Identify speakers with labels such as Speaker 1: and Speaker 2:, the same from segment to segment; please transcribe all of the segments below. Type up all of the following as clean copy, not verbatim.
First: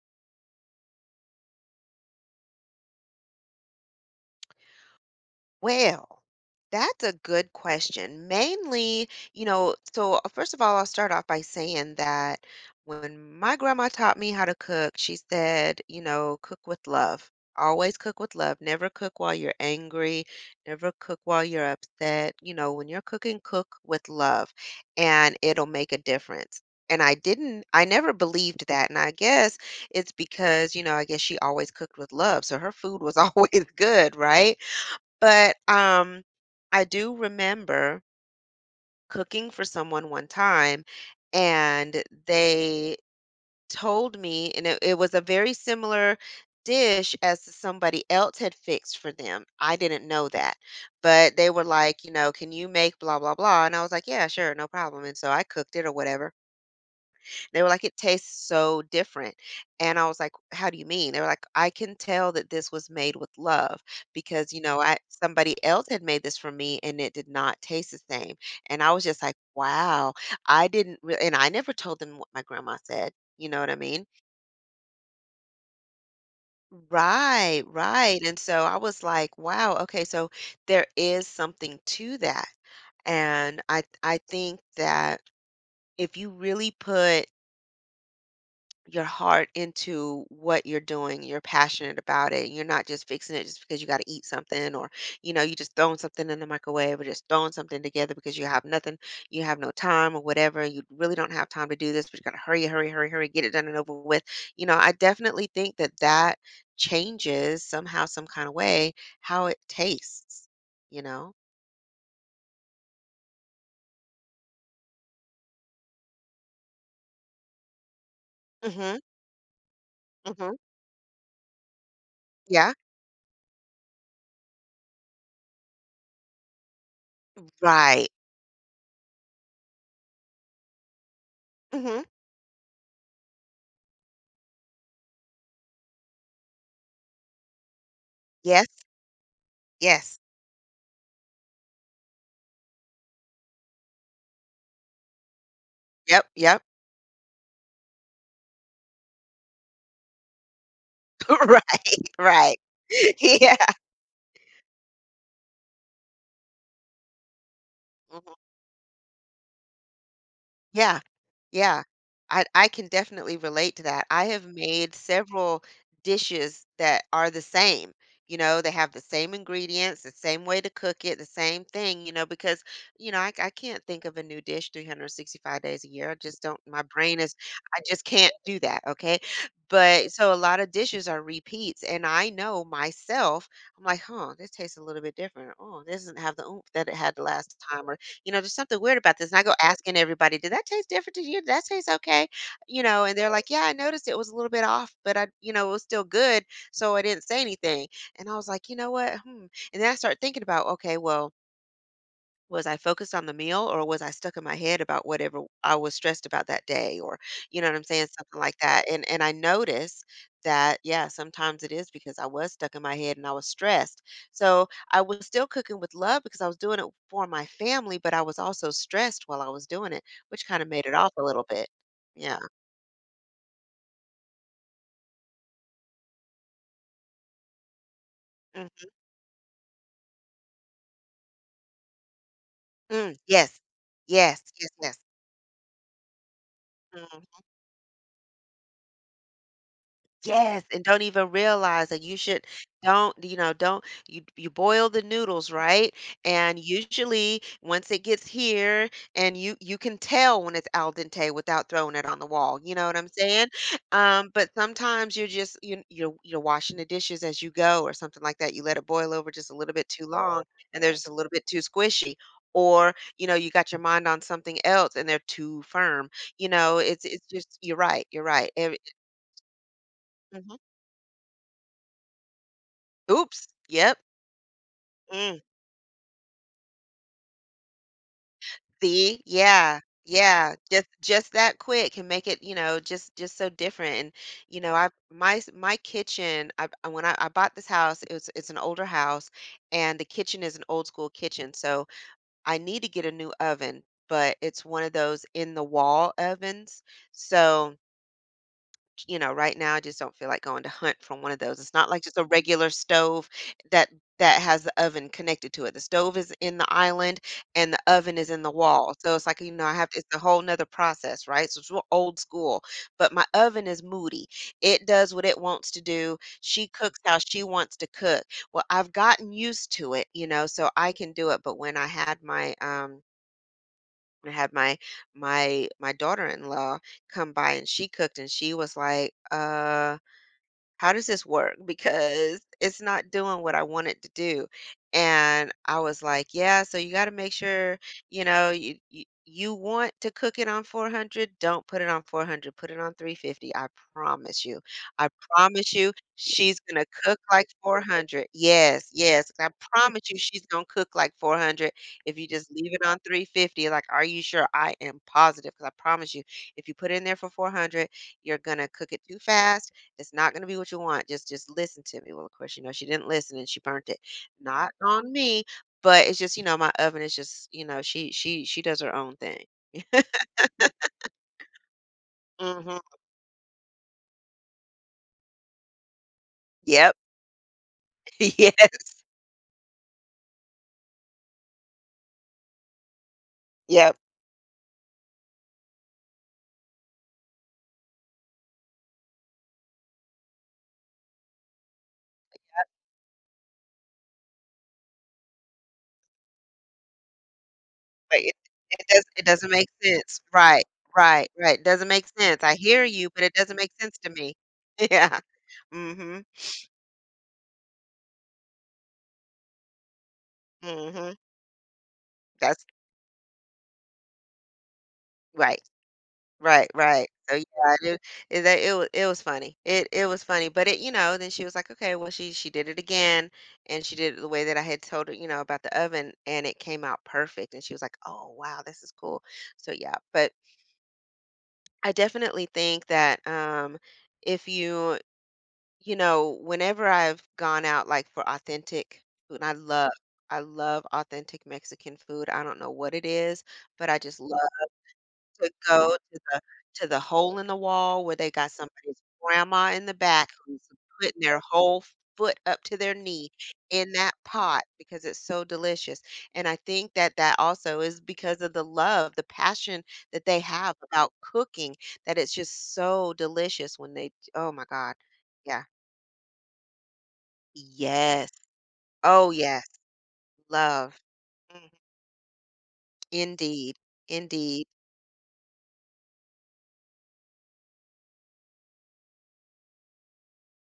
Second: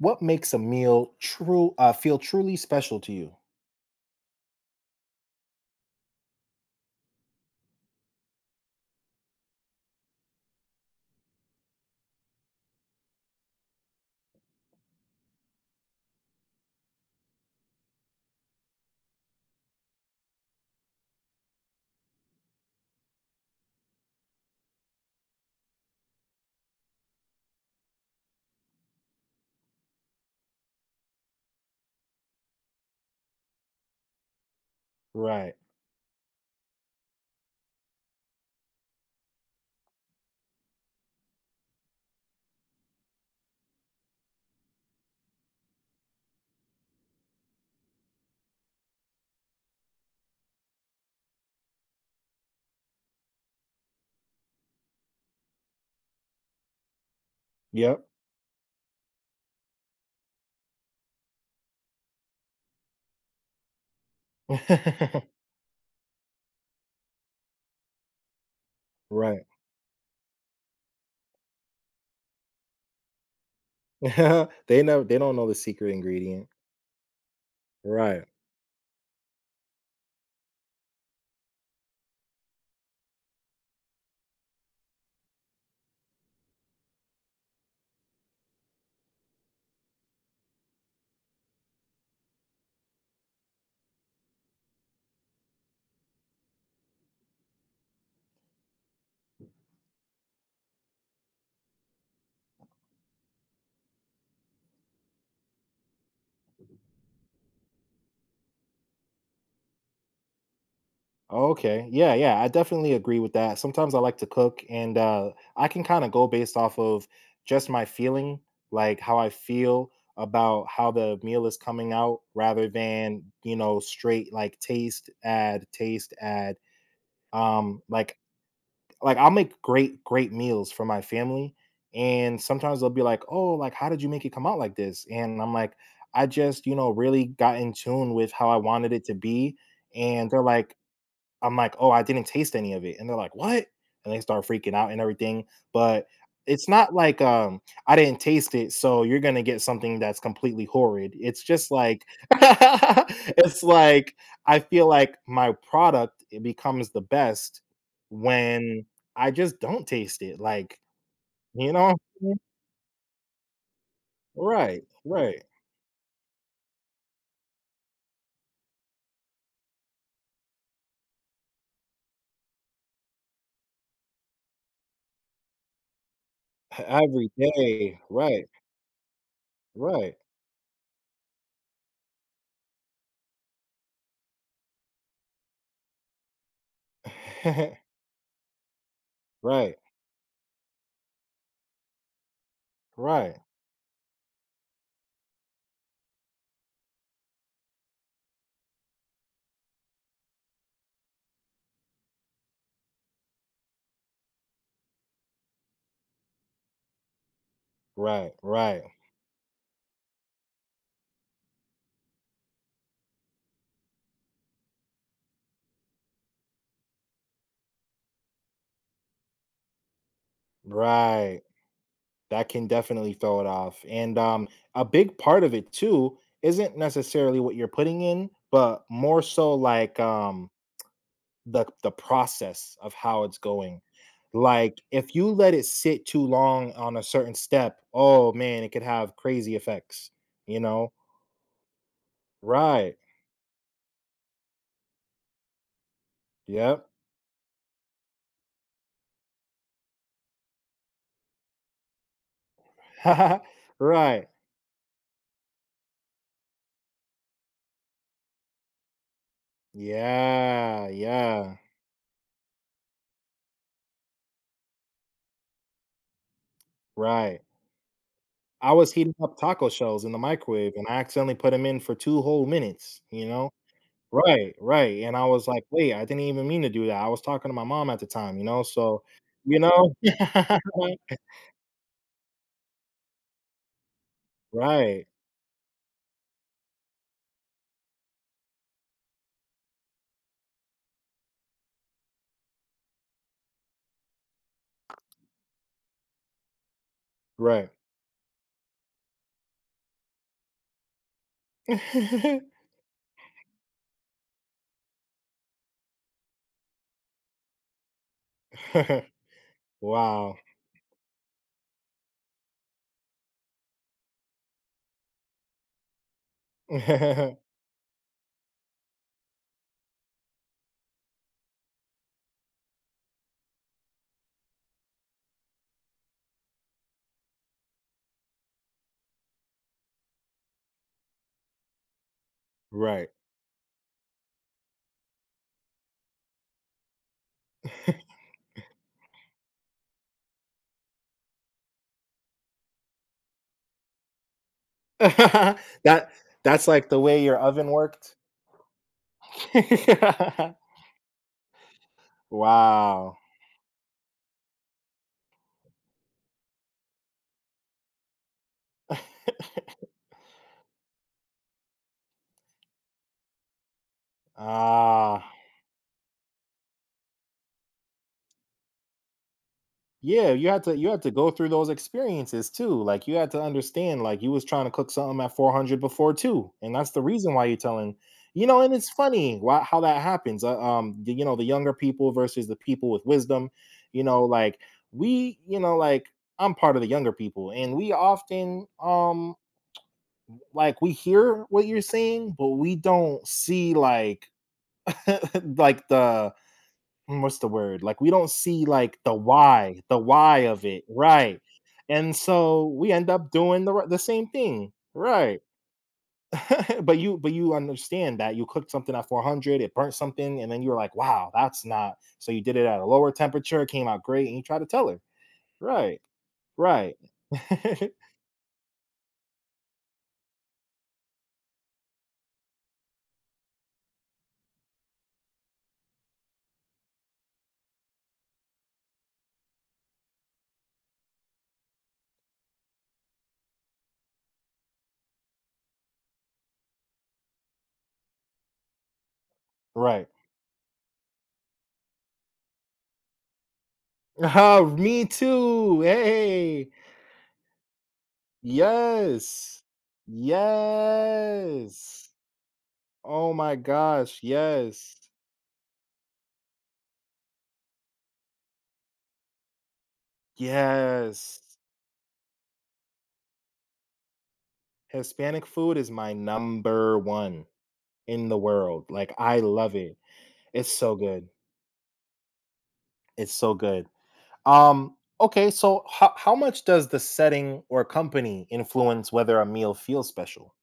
Speaker 1: What makes a meal true feel truly special to you?
Speaker 2: Well, that's a good question. Mainly, first of all, I'll start off by saying that when my grandma taught me how to cook, she said, you know, cook with love. Always cook with love. Never cook while you're angry. Never cook while you're upset. You know, when you're cooking, cook with love and it'll make a difference. And I didn't, I never believed that. And I guess it's because, you know, I guess she always cooked with love. So her food was always good, right?
Speaker 1: Right.
Speaker 2: But I do remember cooking for someone one time, and they told me and it was a very similar dish as somebody else had fixed for them. I didn't know that, but they were like, you know, "Can you make blah, blah, blah?" And I was like, "Yeah, sure, no problem," and so I cooked it or whatever. They were like, "It
Speaker 1: Yep.
Speaker 2: tastes so different." And I was like, "How do you mean?" They were like, "I can tell that this was made with love because, you know, I somebody else had made this for me and it did not taste the same." And I was just like,
Speaker 1: Right.
Speaker 2: "Wow." I didn't re And I never told them what my grandma said, you know what I mean?
Speaker 1: They know they don't know the secret ingredient.
Speaker 2: Right, right.
Speaker 1: Right.
Speaker 2: And so I was like, "Wow, okay, so there is something to that." And I think that if you really put your heart into what you're doing. You're passionate about it. You're not just fixing it just because you got to eat something or, you know, you just throwing something in the microwave or just throwing something together because you have nothing, you have no time or whatever. You really don't have time to do this, but you got to hurry, hurry, hurry, hurry, get it done and over with. You know, I definitely think that changes somehow, some kind of way, how it tastes, you know?
Speaker 1: Okay. Yeah, yeah, I definitely agree with that. Sometimes I like to cook and I can kind of go based off of just my feeling,
Speaker 2: Mm-hmm.
Speaker 1: like how I feel
Speaker 2: Mm-hmm.
Speaker 1: about how the meal is coming out rather
Speaker 2: Yeah.
Speaker 1: than, you know, straight like taste, add, taste, add. Um
Speaker 2: Right.
Speaker 1: like like I'll make great, great meals for my family.
Speaker 2: Mm-hmm.
Speaker 1: And sometimes they'll be like, "Oh, like, how did you make it come out like this?" And I'm like, I just, you know, really got in tune with how I
Speaker 2: Yes.
Speaker 1: wanted it to be.
Speaker 2: Yes.
Speaker 1: And they're like, I'm like, "Oh, I didn't taste any of it," and they're like, "What?" And they start freaking out and everything, but
Speaker 2: Yep. Yep.
Speaker 1: it's not like, "I didn't taste it, so you're gonna get something that's completely horrid." It's just
Speaker 2: Right.
Speaker 1: like
Speaker 2: Right. Yeah.
Speaker 1: it's like, I feel like my product, it becomes the best
Speaker 2: Mhm.
Speaker 1: when I just don't taste it, like,
Speaker 2: Yeah,
Speaker 1: you
Speaker 2: yeah.
Speaker 1: know
Speaker 2: I can definitely relate to that. I have
Speaker 1: Right,
Speaker 2: made
Speaker 1: right.
Speaker 2: several dishes that are the same. You know, they have the same ingredients, the same way to cook it, the same thing, you know, because, you know, I can't think of a new dish 365 days a year. I just don't, my brain
Speaker 1: Every
Speaker 2: is, I
Speaker 1: day.
Speaker 2: just can't
Speaker 1: Right,
Speaker 2: do that. Okay. But
Speaker 1: right.
Speaker 2: so a lot of dishes are repeats. And I know myself, I'm like, huh, this tastes a little bit different. Oh, this doesn't have the oomph that it had the last time. Or you know, there's something weird about this. And I go
Speaker 1: Right,
Speaker 2: asking everybody, did that taste different to you? Did that taste okay? You know, and they're
Speaker 1: right,
Speaker 2: like, yeah, I noticed it was a little bit off, but I, you know, it was still good. So I didn't say anything. And I was like, you know what? Hmm. And then I started thinking about, okay, well, was I focused on the meal or was I stuck in my head about whatever I was stressed about that day or you know what I'm saying,
Speaker 1: right,
Speaker 2: something like
Speaker 1: right,
Speaker 2: that. And I noticed that yeah, sometimes it is because I was stuck in my head and I was stressed. So I was still cooking with love because I was doing it for my family, but I was also stressed while I was doing it, which kind of made it off a
Speaker 1: right.
Speaker 2: little bit. Yeah.
Speaker 1: That can definitely throw it off, and, a big part of it too isn't necessarily what you're putting in, but
Speaker 2: Hmm.
Speaker 1: more so like, the process of
Speaker 2: Mm,
Speaker 1: how it's
Speaker 2: yes.
Speaker 1: going.
Speaker 2: Yes. Yes.
Speaker 1: Like,
Speaker 2: Yes.
Speaker 1: if you let it sit too long on a certain
Speaker 2: Mm-hmm.
Speaker 1: step, oh man, it could have crazy effects, you
Speaker 2: Yes, and
Speaker 1: know?
Speaker 2: don't even realize that you should
Speaker 1: Right.
Speaker 2: don't, you know, don't you boil the noodles, right? And
Speaker 1: Yep.
Speaker 2: usually once it gets here and you can tell when it's al dente without throwing it on the wall. You know what I'm saying?
Speaker 1: Right.
Speaker 2: But sometimes you're washing the dishes as you go or something like that. You let it boil over just a little bit too long and
Speaker 1: Yeah,
Speaker 2: they're just a little bit
Speaker 1: yeah,
Speaker 2: too squishy. Or, you know, you got your mind on something else and they're too firm. You know, it's
Speaker 1: right.
Speaker 2: just you're right, you're right.
Speaker 1: I
Speaker 2: Every,
Speaker 1: was heating up taco shells in the
Speaker 2: mm-hmm.
Speaker 1: microwave, and I accidentally put them in for two whole minutes, you
Speaker 2: Oops.
Speaker 1: know?
Speaker 2: Yep.
Speaker 1: Right, right, and I
Speaker 2: Mm.
Speaker 1: was like, "Wait, I didn't even mean to do that." I was talking to my mom at the time, you know, so,
Speaker 2: See?
Speaker 1: you
Speaker 2: Yeah.
Speaker 1: know?
Speaker 2: Yeah. Just that quick can make it, you know, just so different. And you know, I
Speaker 1: Right,
Speaker 2: my s- my kitchen. I bought this house, it's an older house, and the kitchen is an old school kitchen. So I need to get a new oven, but it's one of those in the wall ovens.
Speaker 1: right.
Speaker 2: So you know, right now I just don't feel like going to hunt for one of those. It's not like just a regular stove that has the oven connected to it. The stove is in the island and the oven is in the wall. So it's like, you know, I have to, it's a
Speaker 1: Wow.
Speaker 2: whole nother process, right? So it's real old school. But my oven is moody. It does what it wants to do. She cooks how she wants to cook. Well, I've gotten used to it, you know, so I can do it. But when I had my and had my daughter-in-law come by and she cooked and she was like, how does this work? Because it's not
Speaker 1: Right.
Speaker 2: doing what I want it to do. And I was like, yeah, so you got to make sure, you know, you want to cook it on 400, don't put it on 400, put it on 350. I promise you. I promise you
Speaker 1: That
Speaker 2: she's
Speaker 1: that's
Speaker 2: going to
Speaker 1: like the
Speaker 2: cook
Speaker 1: way your
Speaker 2: like
Speaker 1: oven worked?
Speaker 2: 400. Yes, yes. I promise you she's going to cook like 400 if you just leave it on
Speaker 1: Wow.
Speaker 2: 350. Like, are you sure? I am positive because I promise you if you put it in there for 400, you're going to cook it too fast it's not gonna be what you want. Just listen to me." Well, of course, you know, she didn't listen and she burnt it. Not on
Speaker 1: Ah.
Speaker 2: me, but it's just, you know, my oven is just, you know, she does her own thing.
Speaker 1: Yeah, you had to go through those experiences too.
Speaker 2: Mhm.
Speaker 1: Like you had to understand, like you was trying to cook something at 400 before too, and that's
Speaker 2: Yep.
Speaker 1: the reason why you're telling, you know. And it's
Speaker 2: Yes.
Speaker 1: funny why, how that happens. The, you know, the younger people versus the people with wisdom.
Speaker 2: Yep.
Speaker 1: You know, like we, you know, like I'm part of the younger people, and we often, like we hear what you're saying, but we don't see like, like the what's the word? Like we
Speaker 2: But
Speaker 1: don't
Speaker 2: it
Speaker 1: see
Speaker 2: it
Speaker 1: like
Speaker 2: does it doesn't make
Speaker 1: the
Speaker 2: sense.
Speaker 1: why of
Speaker 2: Right,
Speaker 1: it,
Speaker 2: right,
Speaker 1: right?
Speaker 2: right. It doesn't make
Speaker 1: And
Speaker 2: sense. I
Speaker 1: so
Speaker 2: hear
Speaker 1: we end
Speaker 2: you, but
Speaker 1: up
Speaker 2: it doesn't
Speaker 1: doing
Speaker 2: make sense
Speaker 1: the
Speaker 2: to
Speaker 1: same
Speaker 2: me.
Speaker 1: thing,
Speaker 2: Yeah.
Speaker 1: right?
Speaker 2: Mhm.
Speaker 1: But you but you understand that you cooked something at 400, it burnt something, and then you were like,
Speaker 2: Mhm.
Speaker 1: wow, that's not. So you did
Speaker 2: That's
Speaker 1: it at a lower temperature, it came out great, and you try to tell her,
Speaker 2: right.
Speaker 1: right,
Speaker 2: Right,
Speaker 1: right,
Speaker 2: right. So, yeah, I knew it was it was funny. It was funny, but it you know, then she was like, "Okay, well, she did it again, and she did it the way that I had told her, you know, about the oven, and it came out perfect." And she was like, "Oh, wow, this is cool." So, yeah, but I definitely think that, if you you know, whenever I've gone out, like, for authentic food and
Speaker 1: right.
Speaker 2: I love authentic Mexican food. I don't know what it is, but I just love
Speaker 1: Oh, me
Speaker 2: could
Speaker 1: too.
Speaker 2: go
Speaker 1: Hey,
Speaker 2: to the hole in the wall where they got somebody's
Speaker 1: yes,
Speaker 2: grandma in the back who's putting their whole
Speaker 1: yes.
Speaker 2: foot up to their knee
Speaker 1: Oh my
Speaker 2: in that
Speaker 1: gosh,
Speaker 2: pot
Speaker 1: yes.
Speaker 2: because it's so delicious, and I think that that also is because of the love, the passion that they have about
Speaker 1: Yes.
Speaker 2: cooking, that it's just so delicious when they oh my god.
Speaker 1: Hispanic
Speaker 2: Yeah.
Speaker 1: food is my number 1 in
Speaker 2: Yes.
Speaker 1: the world. Like,
Speaker 2: Oh,
Speaker 1: I
Speaker 2: yes.
Speaker 1: love it. It's so
Speaker 2: Love.
Speaker 1: good.
Speaker 2: Mhm.
Speaker 1: It's so
Speaker 2: Indeed.
Speaker 1: good.
Speaker 2: Indeed.
Speaker 1: Okay, so how much does the setting or company influence whether a meal feels special?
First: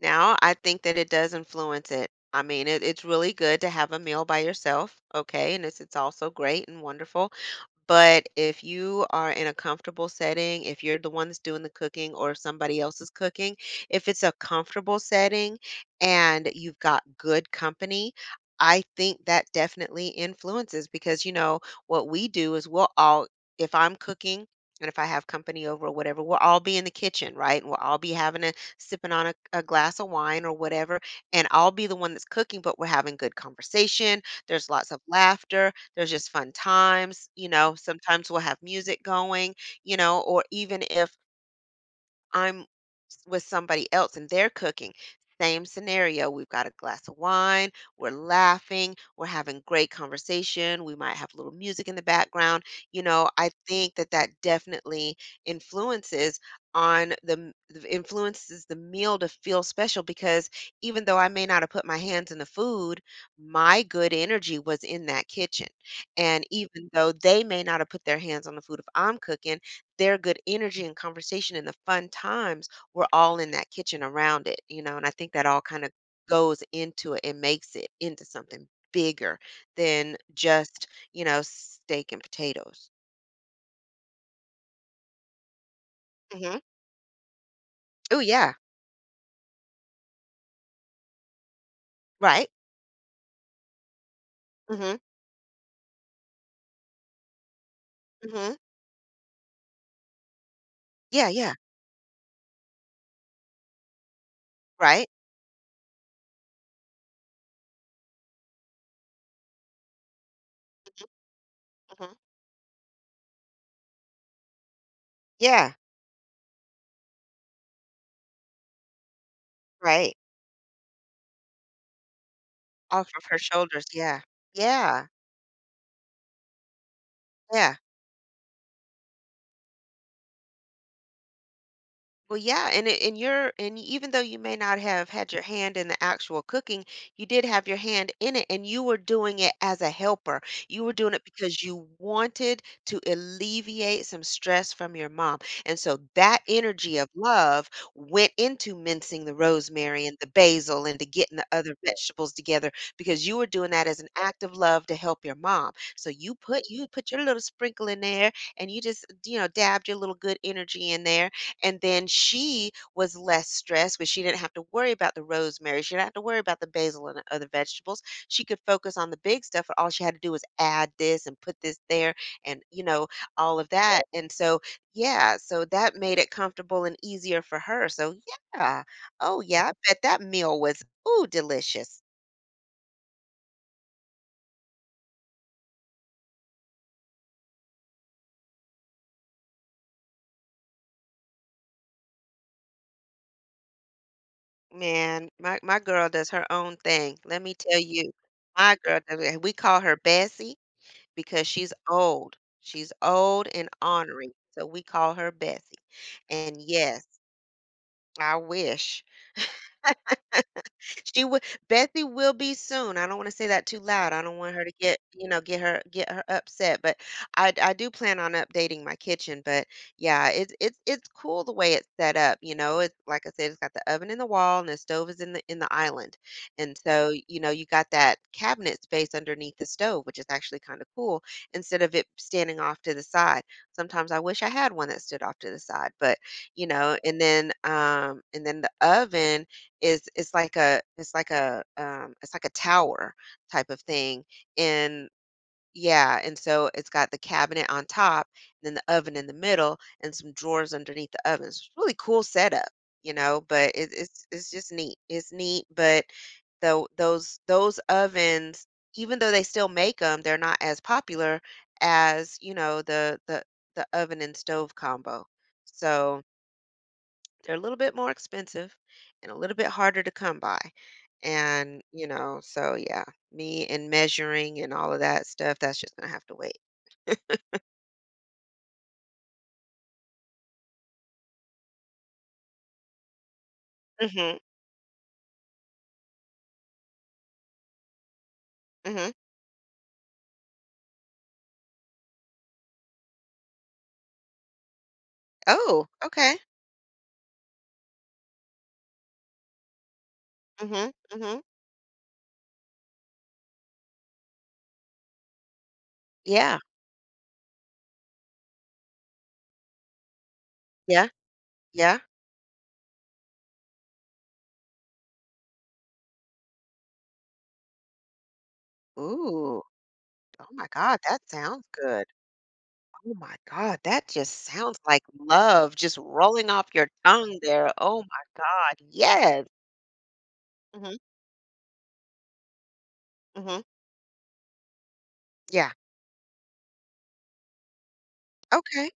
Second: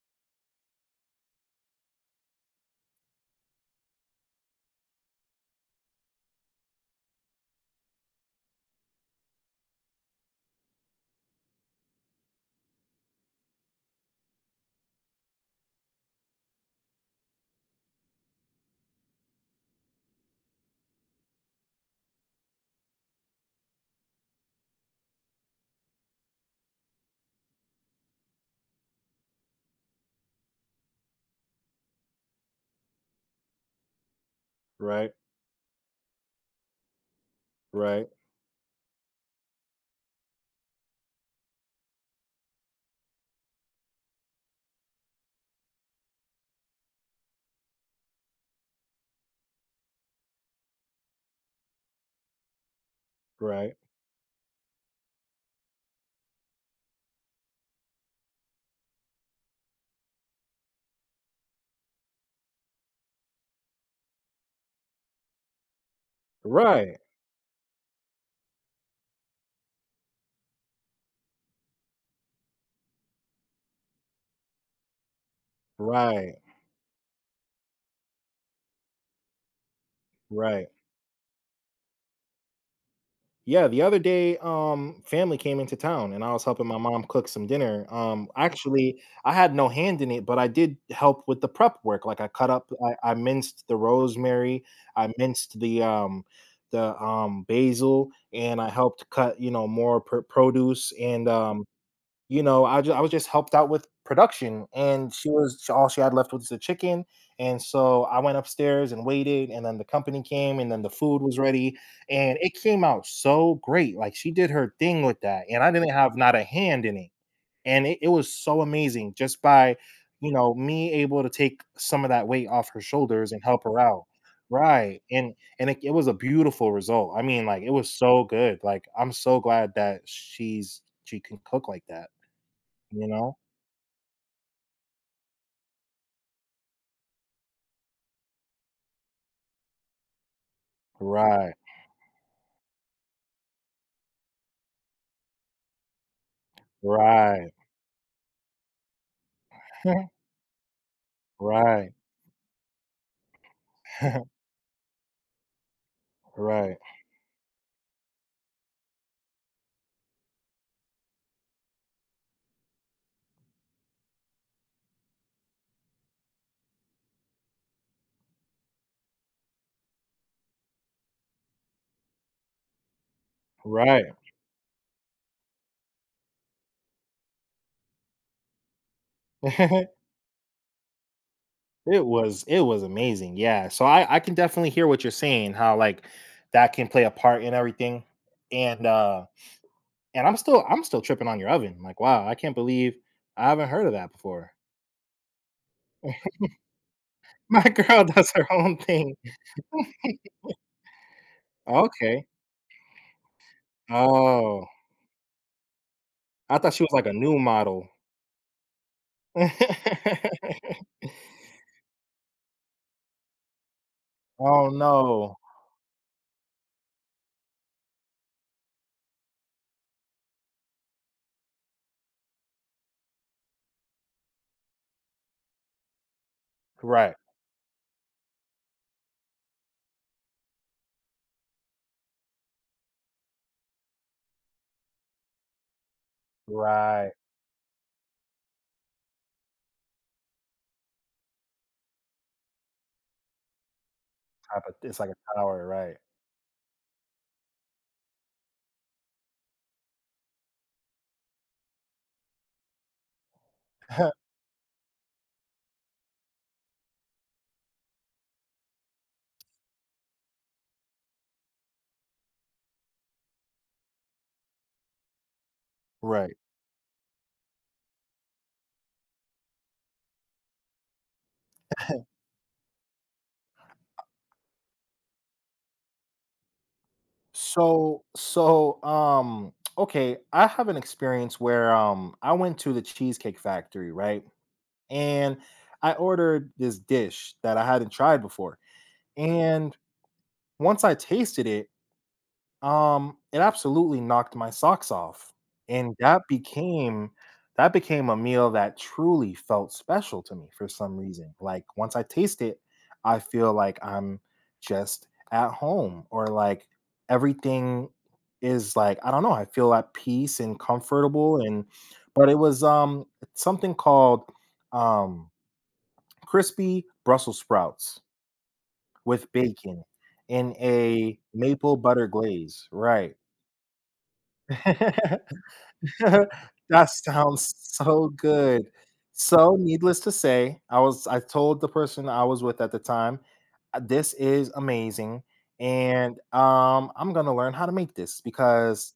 Speaker 2: Now, I think that it does influence it. I mean, it's really good to have a meal by yourself, okay? And it's also great and wonderful. But if you are in a comfortable setting, if you're the one that's doing the cooking or if somebody else is cooking, if it's a comfortable setting and you've got good company, I think that definitely influences because, you know, what we do is we'll all, if I'm cooking, and if I have company over or whatever, we'll all be in the kitchen, right? And we'll all be having a sipping on a glass of wine or whatever. And I'll be the one that's cooking, but we're having good conversation. There's lots of
Speaker 1: Right,
Speaker 2: laughter there's just fun times, you know,
Speaker 1: right,
Speaker 2: sometimes we'll have music going, you know, or even if I'm s- with somebody else and they're cooking. Same scenario. We've got a glass of wine. We're laughing. We're having great conversation. We might have a little music in the background. You know, I
Speaker 1: right,
Speaker 2: think that that definitely influences on the m- the- influences the meal to feel special because even though I may not have put my hands in the food, my good energy was in that kitchen. And even
Speaker 1: right,
Speaker 2: though they may not have put their hands on the food if I'm cooking, their good energy and conversation and the fun times were all in that kitchen around it, and I think that all kind of
Speaker 1: right,
Speaker 2: goes into it and makes it into something bigger than
Speaker 1: right.
Speaker 2: just, steak and potatoes.
Speaker 1: Yeah, the other day, family came into town and I was
Speaker 2: Hmm.
Speaker 1: helping my mom cook some dinner.
Speaker 2: Oh yeah,
Speaker 1: Actually, I had no hand in it, but I did help with the prep work. Like I
Speaker 2: right.
Speaker 1: cut up, I minced the rosemary,
Speaker 2: Hmm.
Speaker 1: I minced the basil,
Speaker 2: Hmm.
Speaker 1: and I helped cut, you know, more produce and
Speaker 2: Yeah, yeah,
Speaker 1: um, you know, I was just helped out with production,
Speaker 2: right.
Speaker 1: and she was all she had left was the chicken, and so I went upstairs and waited, and then the company came, and then the food was ready,
Speaker 2: Hmm.
Speaker 1: and it came out so great, like, she did her thing with that, and I
Speaker 2: Yeah,
Speaker 1: didn't have not a hand in it, and it was so amazing just by,
Speaker 2: right.
Speaker 1: you know, me able to take some of that weight off her
Speaker 2: Off of
Speaker 1: shoulders
Speaker 2: her
Speaker 1: and help her
Speaker 2: shoulders.
Speaker 1: out.
Speaker 2: Yeah,
Speaker 1: Right,
Speaker 2: yeah,
Speaker 1: and it was a beautiful result, I mean, like, it
Speaker 2: yeah.
Speaker 1: was so good, like, I'm so glad that she can cook like that.
Speaker 2: Well, yeah, and it,
Speaker 1: You
Speaker 2: and
Speaker 1: know?
Speaker 2: you're and even though you may not have had your hand in the actual cooking, you did have your hand in it, and you were doing it as a helper. You were doing it
Speaker 1: Right,
Speaker 2: because you wanted to alleviate some stress from your mom, and so that energy of
Speaker 1: right,
Speaker 2: love went into mincing the rosemary and the basil and to getting the other
Speaker 1: right,
Speaker 2: vegetables together because you were doing that as an act of love to help your mom. So you put
Speaker 1: right,
Speaker 2: you put your little sprinkle in there, and you just dabbed your little good energy in there, and then she was less stressed because she didn't have to worry about the rosemary. She didn't have to worry about the basil and other vegetables. She could focus on the big stuff. And all she had to do was add this and put this there and, all of that.
Speaker 1: right.
Speaker 2: Yep. And so, yeah, so that made it comfortable and easier for her. So, yeah. Oh, yeah. I bet that meal was, ooh, delicious.
Speaker 1: It was amazing, yeah, so I can definitely hear what you're saying, how, like, that can play a part in everything, and and I'm still tripping on your oven, like, wow, I can't believe I haven't heard of that before.
Speaker 2: Man, my girl does her own thing. Let me
Speaker 1: My
Speaker 2: tell
Speaker 1: girl
Speaker 2: you,
Speaker 1: does her
Speaker 2: my
Speaker 1: own
Speaker 2: girl
Speaker 1: thing.
Speaker 2: does it. We call her Bessie, because she's
Speaker 1: Okay.
Speaker 2: old. She's old and ornery, so
Speaker 1: Oh,
Speaker 2: we call her Bessie. And
Speaker 1: I thought she was
Speaker 2: yes,
Speaker 1: like a new model.
Speaker 2: I wish she would. Betsy will be soon. I don't wanna say that too loud. I don't want her
Speaker 1: Oh,
Speaker 2: to get,
Speaker 1: no.
Speaker 2: get her upset, but I do plan on updating my kitchen, but yeah, it's cool the way it's set up, you know? It's like I said, it's got the oven in the wall and the stove is in the island, and so,
Speaker 1: Right,
Speaker 2: you got that cabinet space underneath the stove, which is actually kinda cool, instead of it standing off to the side. Sometimes I wish I had one that stood off to the side, but,
Speaker 1: right,
Speaker 2: and then the oven is it's like a it's like a it's like a tower type of thing.
Speaker 1: type of it's
Speaker 2: And
Speaker 1: like a tower, right.
Speaker 2: yeah, and so it's got the cabinet on top and then the oven in the middle and some drawers underneath the oven. It's really cool setup, you know? But it, it's it's just neat, it's neat, but though those ovens, even though they still make them, they're not as popular as the oven and stove combo, so
Speaker 1: right.
Speaker 2: they're a little bit more expensive and a little bit harder to come by. And, so yeah, me and measuring and all of that stuff, that's just gonna have to wait.
Speaker 1: So, okay, I have an experience where I went to the Cheesecake Factory,
Speaker 2: Mm.
Speaker 1: right?
Speaker 2: Mhm.
Speaker 1: And I ordered this dish that I hadn't tried before.
Speaker 2: Mm. Mhm.
Speaker 1: And once I tasted it, um, it absolutely knocked my socks off,
Speaker 2: Oh,
Speaker 1: and
Speaker 2: okay.
Speaker 1: that became a meal that truly felt special to me
Speaker 2: Mm.
Speaker 1: for
Speaker 2: Mhm.
Speaker 1: some
Speaker 2: Mm.
Speaker 1: reason.
Speaker 2: Mhm.
Speaker 1: Like, once I taste it, I feel like I'm just at home or,
Speaker 2: Yeah.
Speaker 1: like, everything is, like, I don't know, I feel at peace and
Speaker 2: Yeah.
Speaker 1: comfortable and
Speaker 2: Yeah.
Speaker 1: but it was, something called, um, crispy Brussels sprouts with
Speaker 2: Ooh.
Speaker 1: bacon
Speaker 2: Oh
Speaker 1: in
Speaker 2: my god,
Speaker 1: a
Speaker 2: that sounds
Speaker 1: maple
Speaker 2: good.
Speaker 1: butter glaze,
Speaker 2: Oh
Speaker 1: right.
Speaker 2: my god, that just sounds like love just rolling off your
Speaker 1: That
Speaker 2: tongue
Speaker 1: sounds
Speaker 2: there. Oh
Speaker 1: so
Speaker 2: my
Speaker 1: good.
Speaker 2: god. Yes.
Speaker 1: So, needless to say,
Speaker 2: Mhm.
Speaker 1: I told the person I was with at the time,
Speaker 2: Mhm.
Speaker 1: This is amazing,
Speaker 2: Yeah.
Speaker 1: and, I'm gonna learn how to make this,"
Speaker 2: Okay.
Speaker 1: because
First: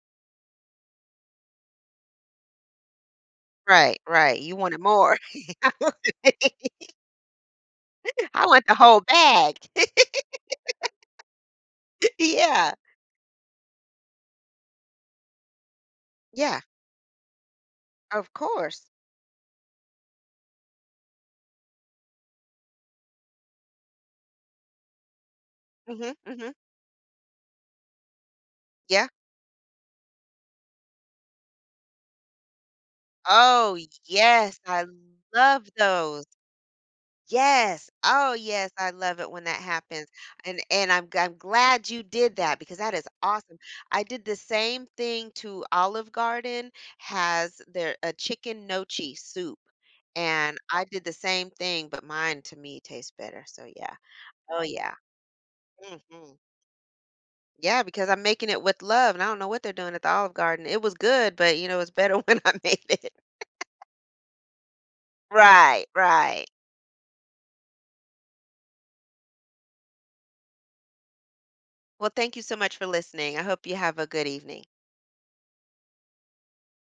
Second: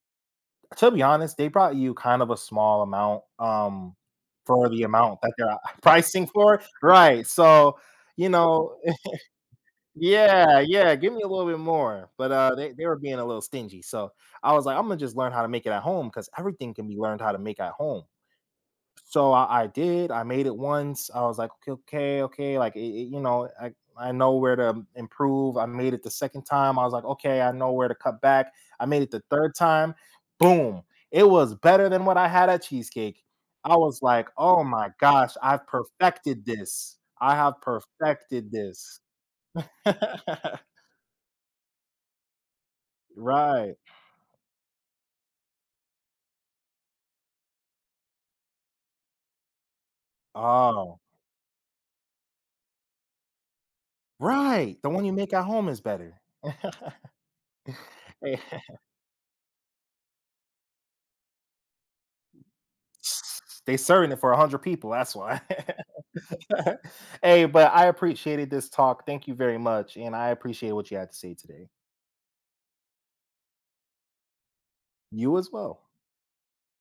Speaker 1: to be honest, they brought you kind of a small amount,
Speaker 2: Right, right. You
Speaker 1: for
Speaker 2: wanted
Speaker 1: the
Speaker 2: more.
Speaker 1: amount that they're pricing for. Right, so, you
Speaker 2: I want the
Speaker 1: know,
Speaker 2: whole bag.
Speaker 1: yeah, yeah, give me a little bit more, but,
Speaker 2: Yeah.
Speaker 1: they were being a little stingy, so I was like, "Imma just learn how to make it at home because
Speaker 2: Yeah,
Speaker 1: everything can be learned how to make at home."
Speaker 2: of course.
Speaker 1: So I did, I made it once, I was like, "Okay, okay, okay," like, it you know, I know where to improve, I made it the
Speaker 2: Mhm,
Speaker 1: 2nd
Speaker 2: mhm.
Speaker 1: time, I was like, "Okay, I know where to cut back." I made
Speaker 2: Yeah.
Speaker 1: it the 3rd time, boom, it was better than what I had at Cheesecake.
Speaker 2: Oh,
Speaker 1: I was like,
Speaker 2: yes,
Speaker 1: "Oh
Speaker 2: I
Speaker 1: my gosh, I've
Speaker 2: love those.
Speaker 1: perfected this. I have
Speaker 2: Yes. Oh,
Speaker 1: perfected
Speaker 2: yes, I
Speaker 1: this."
Speaker 2: love it when that happens, and I'm glad you did that because that is awesome.
Speaker 1: Right.
Speaker 2: I did the same thing to Olive Garden. Has their a chicken nochi soup, and I
Speaker 1: Oh,
Speaker 2: did the same thing, but mine to me tastes better, so yeah. Oh,
Speaker 1: right. The
Speaker 2: yeah.
Speaker 1: one you make at home is better.
Speaker 2: Mhm. Yeah, because I'm
Speaker 1: Hey,
Speaker 2: making it with love, and I don't know what they're doing at the Olive Garden. It was good, but it's better when I made it.
Speaker 1: they serving it for 100 people, that's why.
Speaker 2: Right, right.
Speaker 1: Hey, but I appreciated this talk. Thank you very much, and I appreciate what you had to say today.
Speaker 2: Well, thank you so much for listening. I hope you have a good evening.
Speaker 1: You as well.